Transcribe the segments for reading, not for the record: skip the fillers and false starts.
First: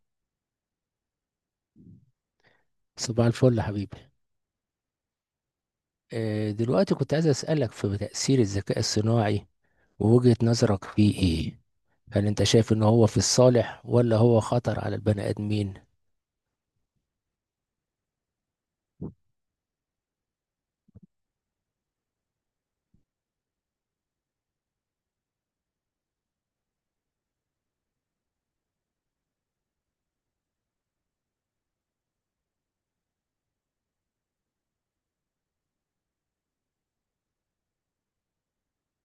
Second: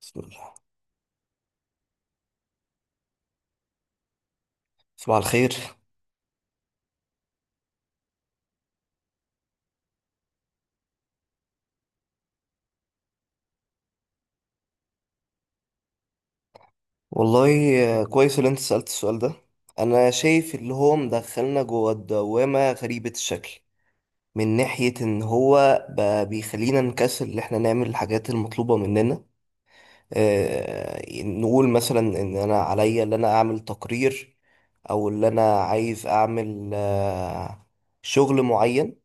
بسم الله. صباح الفل يا حبيبي. صباح الخير. دلوقتي كنت عايز أسألك في تأثير الذكاء الصناعي ووجهة نظرك فيه إيه؟ هل أنت شايف إن هو في الصالح ولا هو خطر على البني آدمين؟ والله، كويس اللي انت سألت السؤال ده. انا شايف اللي هو مدخلنا جوه الدوامة غريبة الشكل، من ناحية ان هو بقى بيخلينا نكسل اللي احنا نعمل الحاجات المطلوبة مننا. اه نقول مثلا ان انا عليا ان انا اعمل تقرير، او ان انا عايز اعمل شغل معين.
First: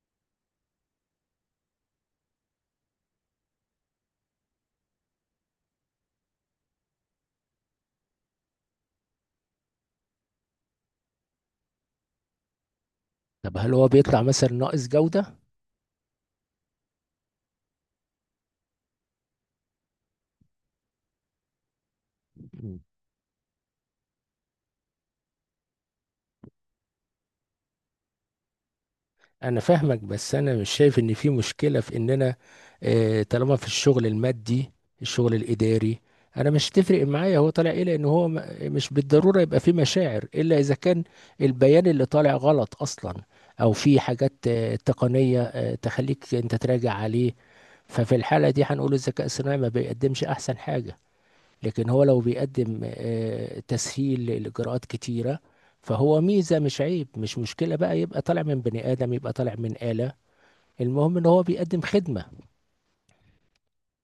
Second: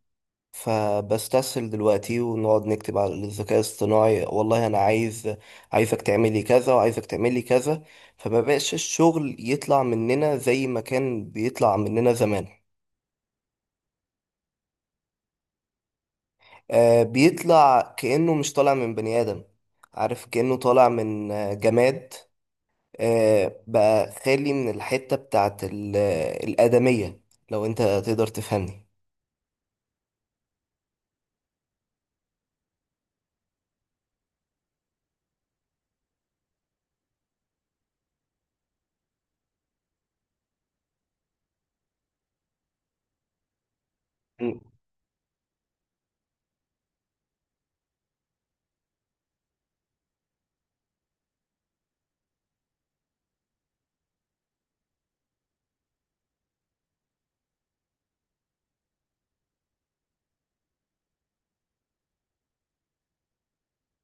فبستسهل دلوقتي ونقعد نكتب على الذكاء الاصطناعي، والله انا عايز عايزك تعملي كذا وعايزك تعملي كذا. فما بقاش الشغل يطلع مننا زي ما كان بيطلع مننا زمان. طب هل هو بيطلع مثلا ناقص جودة؟ بيطلع كأنه مش طالع من بني آدم. عارف، كأنه طالع من جماد. بقى خالي من الحتة بتاعت الآدمية. لو انت تقدر تفهمني. انا فاهمك، بس انا مش شايف ان في مشكله في اننا، طالما في الشغل المادي، الشغل الاداري، انا مش تفرق معايا هو طالع ايه، لان هو مش بالضروره يبقى في مشاعر، الا اذا كان البيان اللي طالع غلط اصلا، او في حاجات م. تقنيه تخليك انت تراجع عليه. ففي الحاله دي هنقول الذكاء الصناعي ما بيقدمش احسن حاجه، لكن هو لو بيقدم تسهيل لإجراءات كتيرة، فهو ميزة مش عيب، مش مشكلة بقى يبقى طالع من بني آدم يبقى طالع من آلة، المهم إن هو بيقدم خدمة.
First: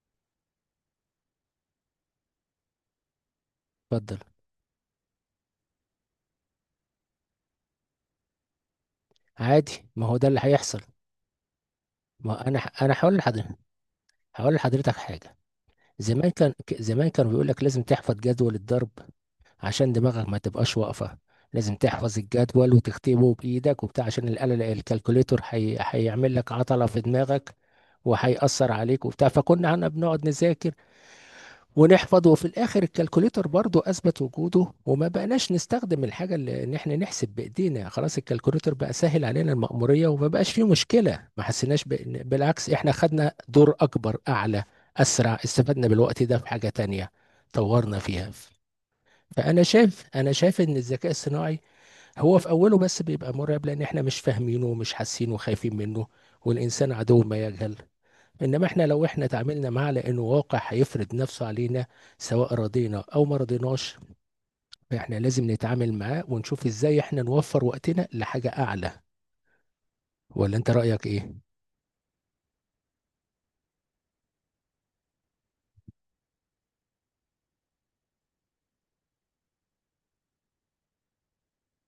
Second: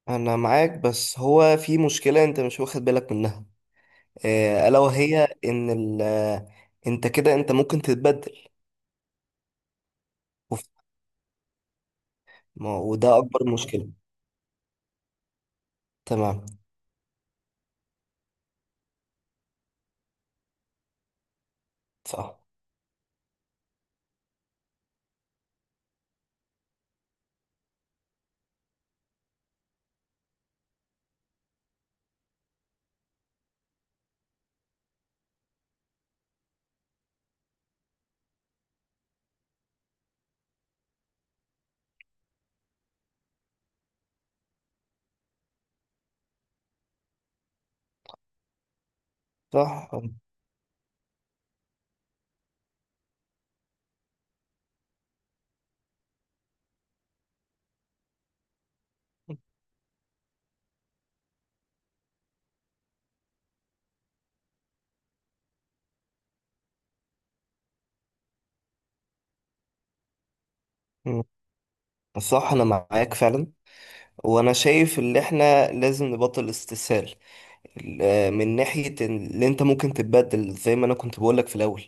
انا معاك، بس هو في مشكلة انت مش واخد بالك منها. اتفضل. الا وهي ان ال آه، انت كده انت ممكن تتبدل. عادي، ما هو ده اللي هيحصل. وف- ما هو أنا أنا هقول وده لحضرتك، اكبر مشكلة. هقول لحضرتك حاجة. تمام. زمان كانوا بيقول لك لازم تحفظ جدول الضرب عشان دماغك ما تبقاش واقفة. لازم تحفظ صح. الجدول وتكتبه بإيدك وبتاع، عشان الآلة الكالكوليتور هيعمل لك عطلة في دماغك وهيأثر عليك وبتاع. فكنا احنا بنقعد نذاكر ونحفظ، وفي الآخر الكالكوليتور برضو أثبت وجوده وما بقناش نستخدم الحاجة اللي إن احنا نحسب بإيدينا، خلاص الكالكوليتور بقى سهل علينا المأمورية وما بقاش فيه مشكلة، ما بالعكس احنا خدنا دور أكبر، أعلى، أسرع، استفدنا بالوقت ده في حاجة تانية طورنا فيها. فانا صح. شايف انا شايف ان الذكاء الصناعي هو في اوله بس بيبقى مرعب، لان احنا مش فاهمينه ومش حاسينه وخايفين منه، والانسان عدو ما يجهل. انما احنا لو احنا تعاملنا معاه، لانه واقع هيفرض نفسه علينا، سواء رضينا او ما رضيناش، فاحنا لازم نتعامل معاه ونشوف ازاي احنا نوفر وقتنا لحاجة اعلى. ولا انت رأيك مم. ايه؟ صح، انا معاك فعلا. وانا شايف ان احنا لازم نبطل استسهال من ناحية اللي انت ممكن تتبدل زي ما انا كنت بقولك في الاول.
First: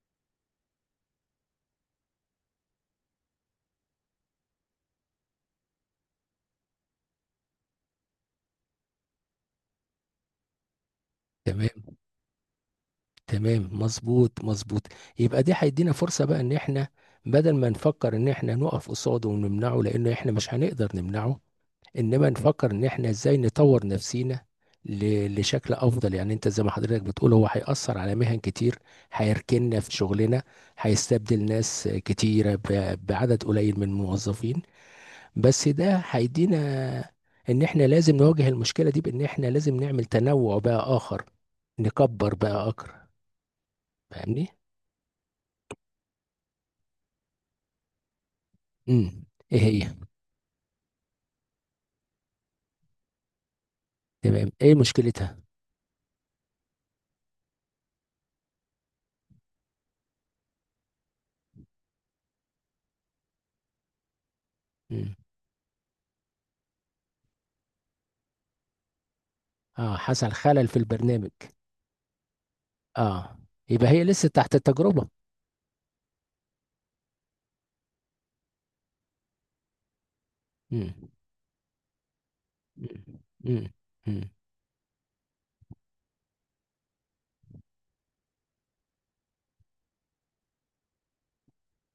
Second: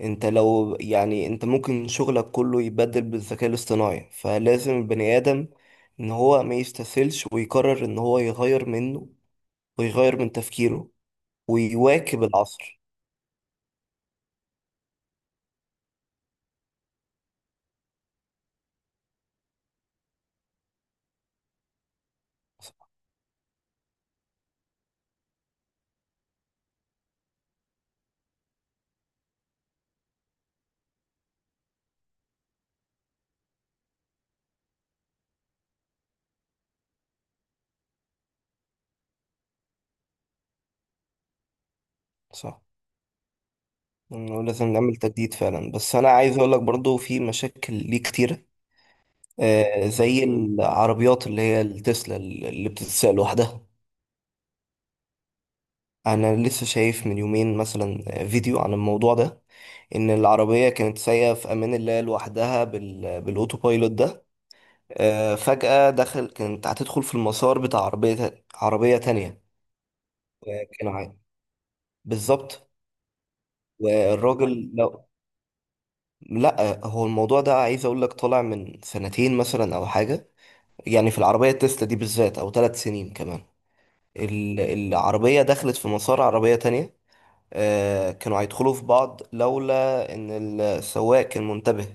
انت لو يعني انت ممكن شغلك كله يتبدل بالذكاء الاصطناعي، فلازم البني ادم ان هو ما يستسهلش ويقرر ان هو يغير منه، ويغير من تفكيره، تمام. ويواكب العصر. تمام، مظبوط مظبوط. يبقى دي هيدينا فرصة بقى ان احنا، بدل ما نفكر ان احنا نقف قصاده ونمنعه، لان احنا مش هنقدر نمنعه، انما نفكر صح. ان احنا ازاي نطور نفسينا لشكل افضل. يعني انت زي ما حضرتك بتقول هو هيأثر على مهن كتير، هيركننا في شغلنا، هيستبدل ناس كتيرة بعدد قليل من الموظفين، بس ده هيدينا ان احنا لازم نواجه المشكلة دي، بان احنا لازم نعمل تنوع بقى اخر، نكبر صح. بقى اكتر. انه فاهمني؟ لازم نعمل تجديد فعلا، بس انا عايز اقول لك برضو في مشاكل ليه كتيرة. امم. ايه هي؟ زي العربيات اللي هي التسلا اللي بتتساق لوحدها. تمام، ايه مشكلتها؟ انا لسه شايف من يومين مثلا فيديو عن الموضوع ده. ان العربية كانت سايقة في امان الله لوحدها بالاوتو بايلوت ده. امم. فجأة كانت هتدخل في المسار بتاع عربية تانية. اه، حصل خلل في كان عادي. البرنامج. بالظبط. اه. يبقى هي لسه تحت والراجل لو التجربة. لا، هو الموضوع ده عايز اقول لك طالع من سنتين مثلا او حاجه. امم. يعني في العربيه التسلا دي بالذات، او ثلاث مم. سنين كمان. مم. مم. العربيه دخلت في مسار عربيه تانية. كانوا هيدخلوا في بعض لولا ان السواق كان منتبه،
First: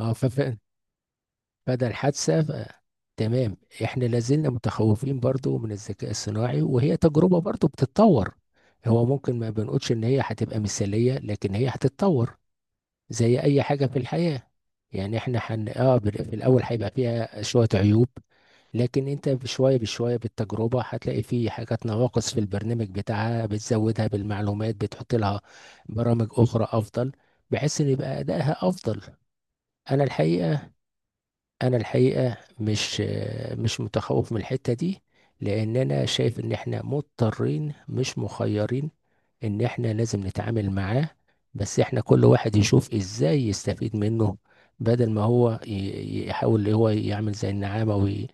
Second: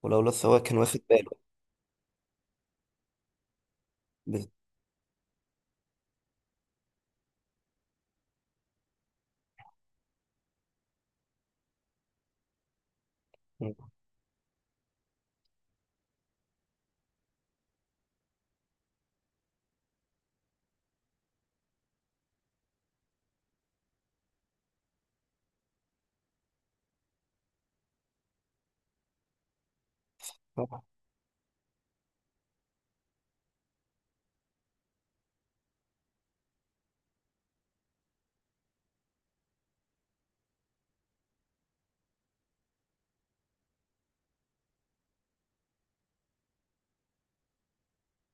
اه ولولا فف- السواق كان واخد باله. فده الحادثة تمام. احنا بس- لازلنا متخوفين برضو من الذكاء الصناعي، وهي تجربة برضو بتتطور. هو ممكن ما بنقولش ان هي هتبقى مثالية، لكن هي هتتطور زي اي حاجة في الحياة. يعني اه في الاول هيبقى فيها شوية عيوب، لكن انت بشوية بشوية بالتجربة هتلاقي فيه حاجات نواقص في البرنامج بتاعها، بتزودها بالمعلومات، بتحط لها برامج اخرى افضل، بحيث ان يبقى ادائها افضل. انا الحقيقه، صح. انا الحقيقه مش مش متخوف من الحته دي، لان انا شايف ان احنا مضطرين مش مخيرين ان احنا لازم نتعامل معاه. بس احنا كل واحد يشوف ازاي يستفيد منه، بدل ما هو يحاول اللي هو يعمل زي النعامه،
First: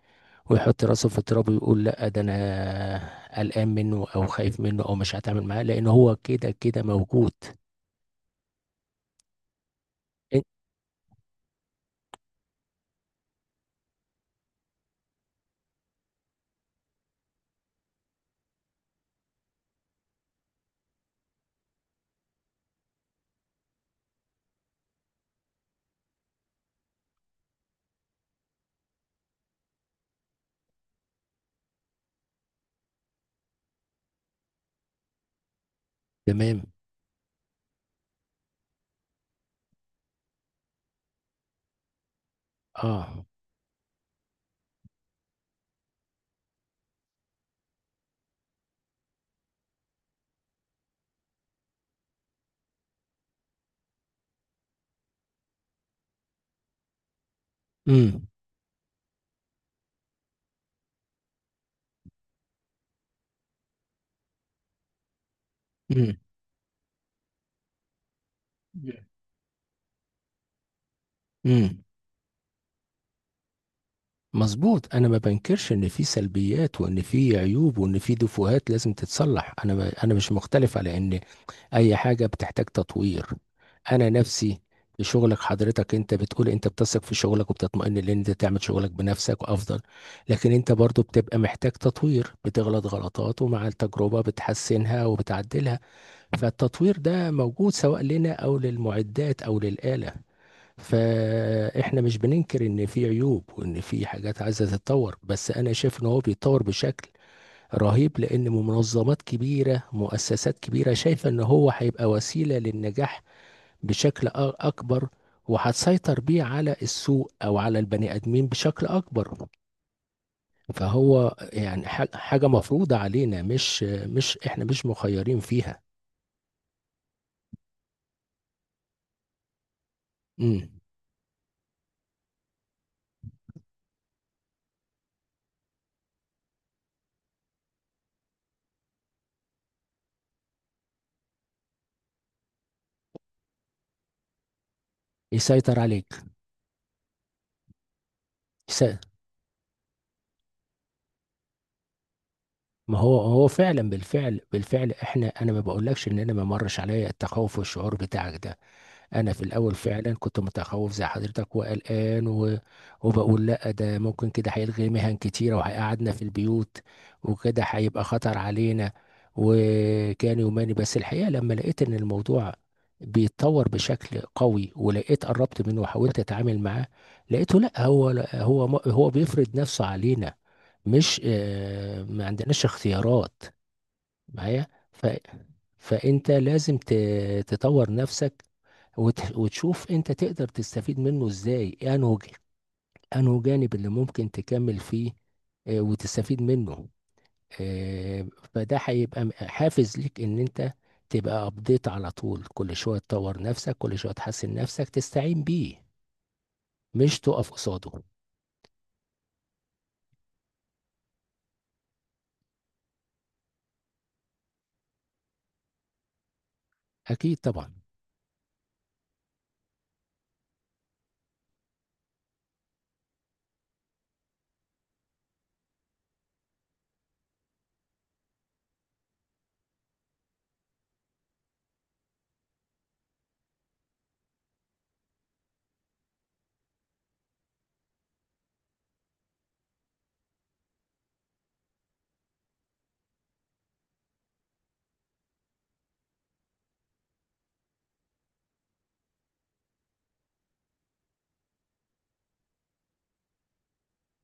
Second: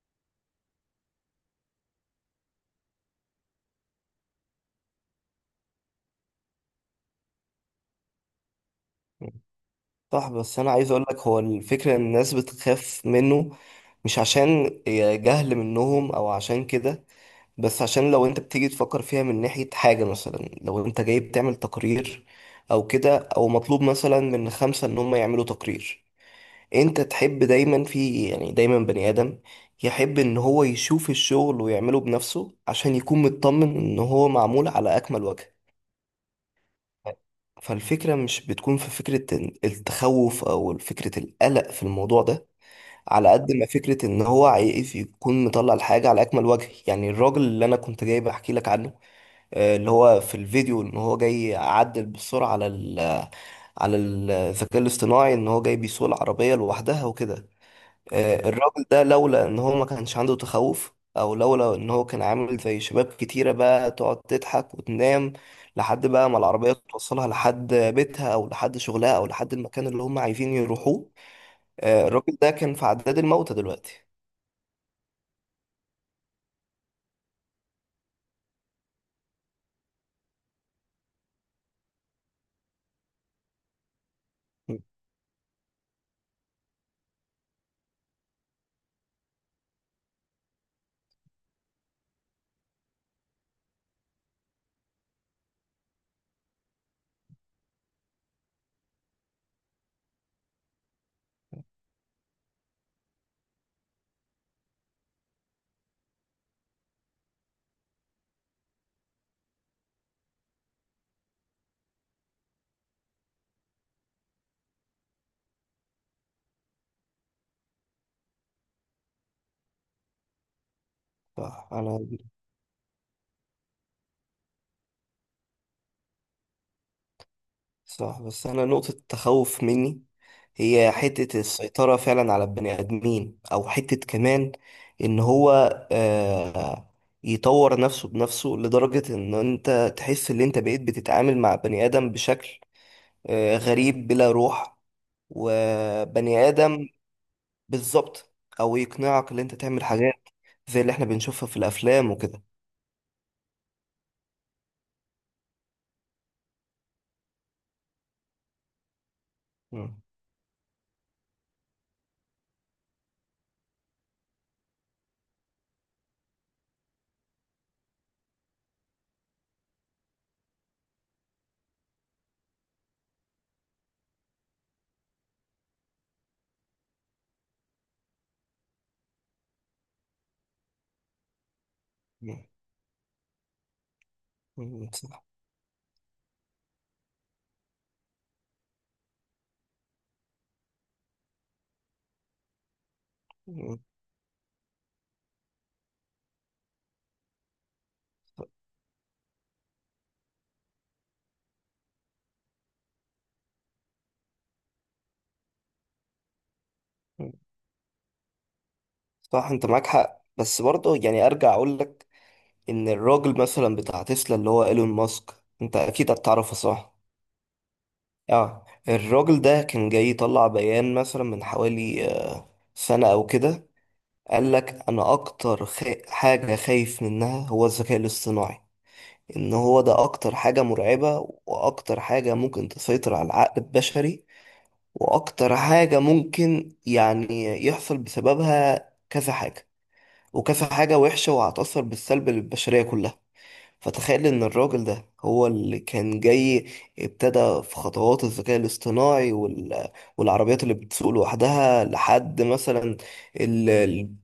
ويحط راسه في التراب ويقول لا ده انا قلقان منه، او خايف منه، او مش هتعامل معاه، لان هو كده كده موجود. صح، إن- بس انا عايز اقول لك هو الفكره ان الناس بتخاف منه، مش عشان جهل منهم او عشان كده. بس عشان لو انت بتيجي تفكر فيها من ناحية حاجة، مثلا لو انت جاي بتعمل تقرير او كده، او مطلوب مثلا من خمسة ان هم يعملوا تقرير. انت تحب دايما في يعني دايما بني ادم يحب ان هو يشوف الشغل ويعمله بنفسه عشان يكون مطمن ان هو معمول على اكمل وجه. تمام. فالفكرة مش بتكون في فكرة التخوف، او فكرة القلق في الموضوع ده. اه. على قد ما فكرة ان هو عايز يكون مطلع الحاجة على اكمل وجه، يعني الراجل اللي انا كنت جاي بحكي لك عنه. اللي هو في الفيديو ان هو جاي يعدل بالسرعه على الذكاء الاصطناعي، ان هو جاي بيسوق العربيه لوحدها وكده. امم. الراجل ده لولا ان هو ما كانش عنده تخوف، او لولا ان هو كان عامل زي شباب كتيره بقى تقعد تضحك وتنام لحد بقى ما العربيه توصلها لحد بيتها او لحد شغلها او لحد المكان اللي هم عايزين يروحوه. امم. الراجل ده كان في عداد الموتى دلوقتي. مظبوط. انا ما بنكرش ان في سلبيات، وان في عيوب، وان في دفوهات لازم تتصلح، انا مش مختلف على ان اي حاجه بتحتاج تطوير. انا نفسي في شغلك، حضرتك انت بتقول انت بتثق في شغلك وبتطمئن لان انت تعمل شغلك بنفسك وافضل، لكن انت برضو بتبقى محتاج تطوير، بتغلط غلطات ومع التجربه بتحسنها وبتعدلها. فالتطوير ده موجود سواء لنا او للمعدات او للآلة. فاحنا مش بننكر ان في عيوب وان في حاجات عايزه تتطور، بس انا شايف ان هو بيتطور بشكل رهيب، لان منظمات كبيره، مؤسسات كبيره شايفه ان هو هيبقى وسيله للنجاح بشكل اكبر، وهتسيطر بيه على السوق او على البني ادمين بشكل اكبر. فهو يعني فانا حاجه مفروضه علينا، مش احنا مش مخيرين فيها. صح، بس انا نقطة التخوف مني امم. هي حتة السيطرة فعلا على البني ادمين، او حتة كمان ان هو آه يطور نفسه بنفسه لدرجة ان انت تحس ان انت بقيت بتتعامل مع بني ادم بشكل غريب بلا روح. يسيطر عليك. وبني ادم. بالظبط. او يس- يقنعك ان انت تعمل حاجات زي اللي احنا بنشوفها في الافلام وكده. ما هو هو فعلا، بالفعل احنا، انا ما بقولكش ان انا ما مرش عليا التخوف والشعور بتاعك ده. انا في الاول مم. فعلا كنت متخوف زي حضرتك وقلقان وبقول لا ده ممكن كده هيلغي مهن كتيره وهيقعدنا في البيوت، وكده هيبقى خطر علينا، وكان يوماني. بس الحقيقه لما لقيت ان الموضوع بيتطور بشكل قوي، ولقيت قربت منه وحاولت اتعامل معاه، لقيته لا، هو هو بيفرض نفسه علينا، مش ما مم. عندناش اختيارات معايا مم. صح. فانت لازم تطور نفسك، وتشوف انت تقدر تستفيد منه ازاي، انه انه جانب مم. اللي ممكن تكمل فيه، وتستفيد منه. آه، فده هيبقى حافز ليك ان انت تبقى ابديت على طول، كل شوية تطور نفسك، كل شوية تحسن نفسك، تستعين بيه، مش تقف قصاده. صح، انت معاك حق، بس برضه يعني ارجع اقول لك ان الراجل مثلا بتاع تسلا اللي هو ايلون ماسك، انت اكيد هتعرفه، صح؟ اكيد طبعا. اه، الراجل ده كان جاي يطلع بيان مثلا من حوالي سنة او كده. قال لك انا اكتر حاجة خايف منها هو الذكاء الاصطناعي، ان هو ده اكتر حاجة مرعبة، واكتر حاجة ممكن تسيطر على العقل البشري، واكتر حاجة ممكن يعني يحصل بسببها كذا حاجة وكذا حاجة وحشة، وهتأثر بالسلب للبشرية كلها. فتخيل ان الراجل ده هو اللي كان جاي ابتدى في خطوات الذكاء الاصطناعي والعربيات اللي بتسوق لوحدها. لحد مثلا ال-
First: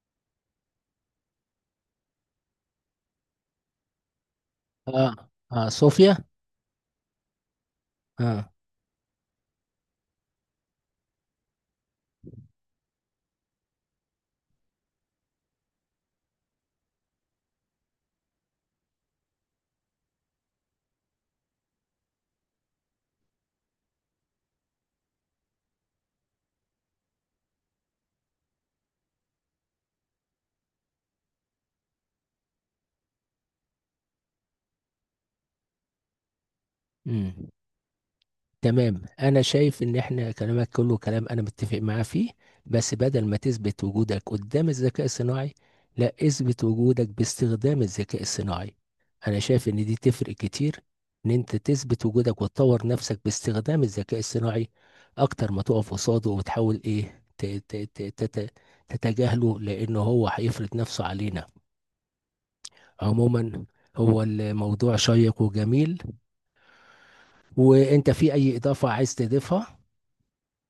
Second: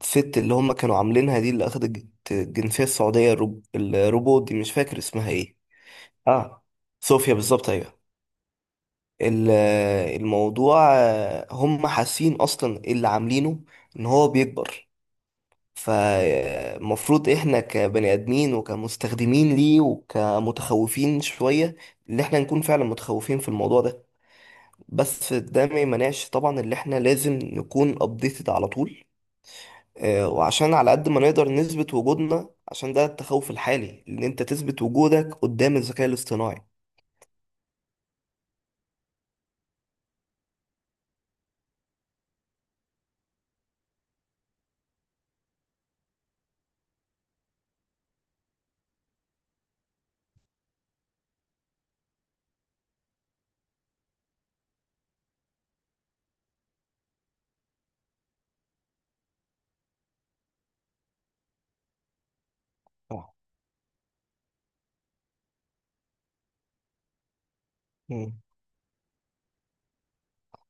الست اللي هم كانوا عاملينها دي اللي اخدت الجنسية السعودية، الروبوت دي مش فاكر اه. اسمها ايه. اه، صوفيا. اه، صوفيا بالظبط، ايوه. اه. ال- الموضوع هم حاسين اصلا اللي عاملينه ان هو بيكبر. فالمفروض احنا كبني ادمين وكمستخدمين ليه وكمتخوفين شوية ان احنا نكون فعلا متخوفين في الموضوع ده. بس ده ما يمنعش طبعا اللي احنا لازم نكون ابديتد على طول. وعشان على قد ما نقدر نثبت وجودنا، عشان ده التخوف الحالي ان انت تثبت وجودك قدام الذكاء الاصطناعي. مم. تمام، انا شايف ان احنا كلامك كله كلام انا متفق معاه فيه، بس بدل ما تثبت وجودك قدام الذكاء الصناعي، لا، اثبت وجودك باستخدام الذكاء الصناعي. انا شايف ان دي تفرق كتير، ان انت تثبت وجودك وتطور نفسك باستخدام الذكاء الصناعي، اكتر ما تقف قصاده وتحاول ايه تتجاهله، لان هو هيفرض نفسه علينا صح. عموما. هو الموضوع شيق وجميل، وانت في مم. اي اضافة عايز تضيفها؟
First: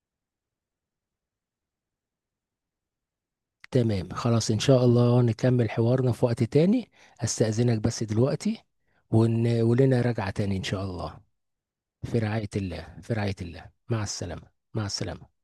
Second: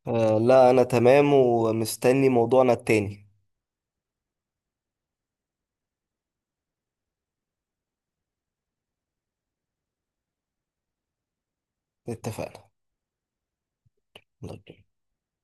لا، انا تمام ومستني موضوعنا التاني. تمام، خلاص ان شاء الله نكمل حوارنا في وقت تاني. استأذنك بس دلوقتي، ولنا رجعة تاني ان شاء الله. في رعاية اتفقنا. الله، في رعاية الله، مع السلامة. يلا. مع السلامة.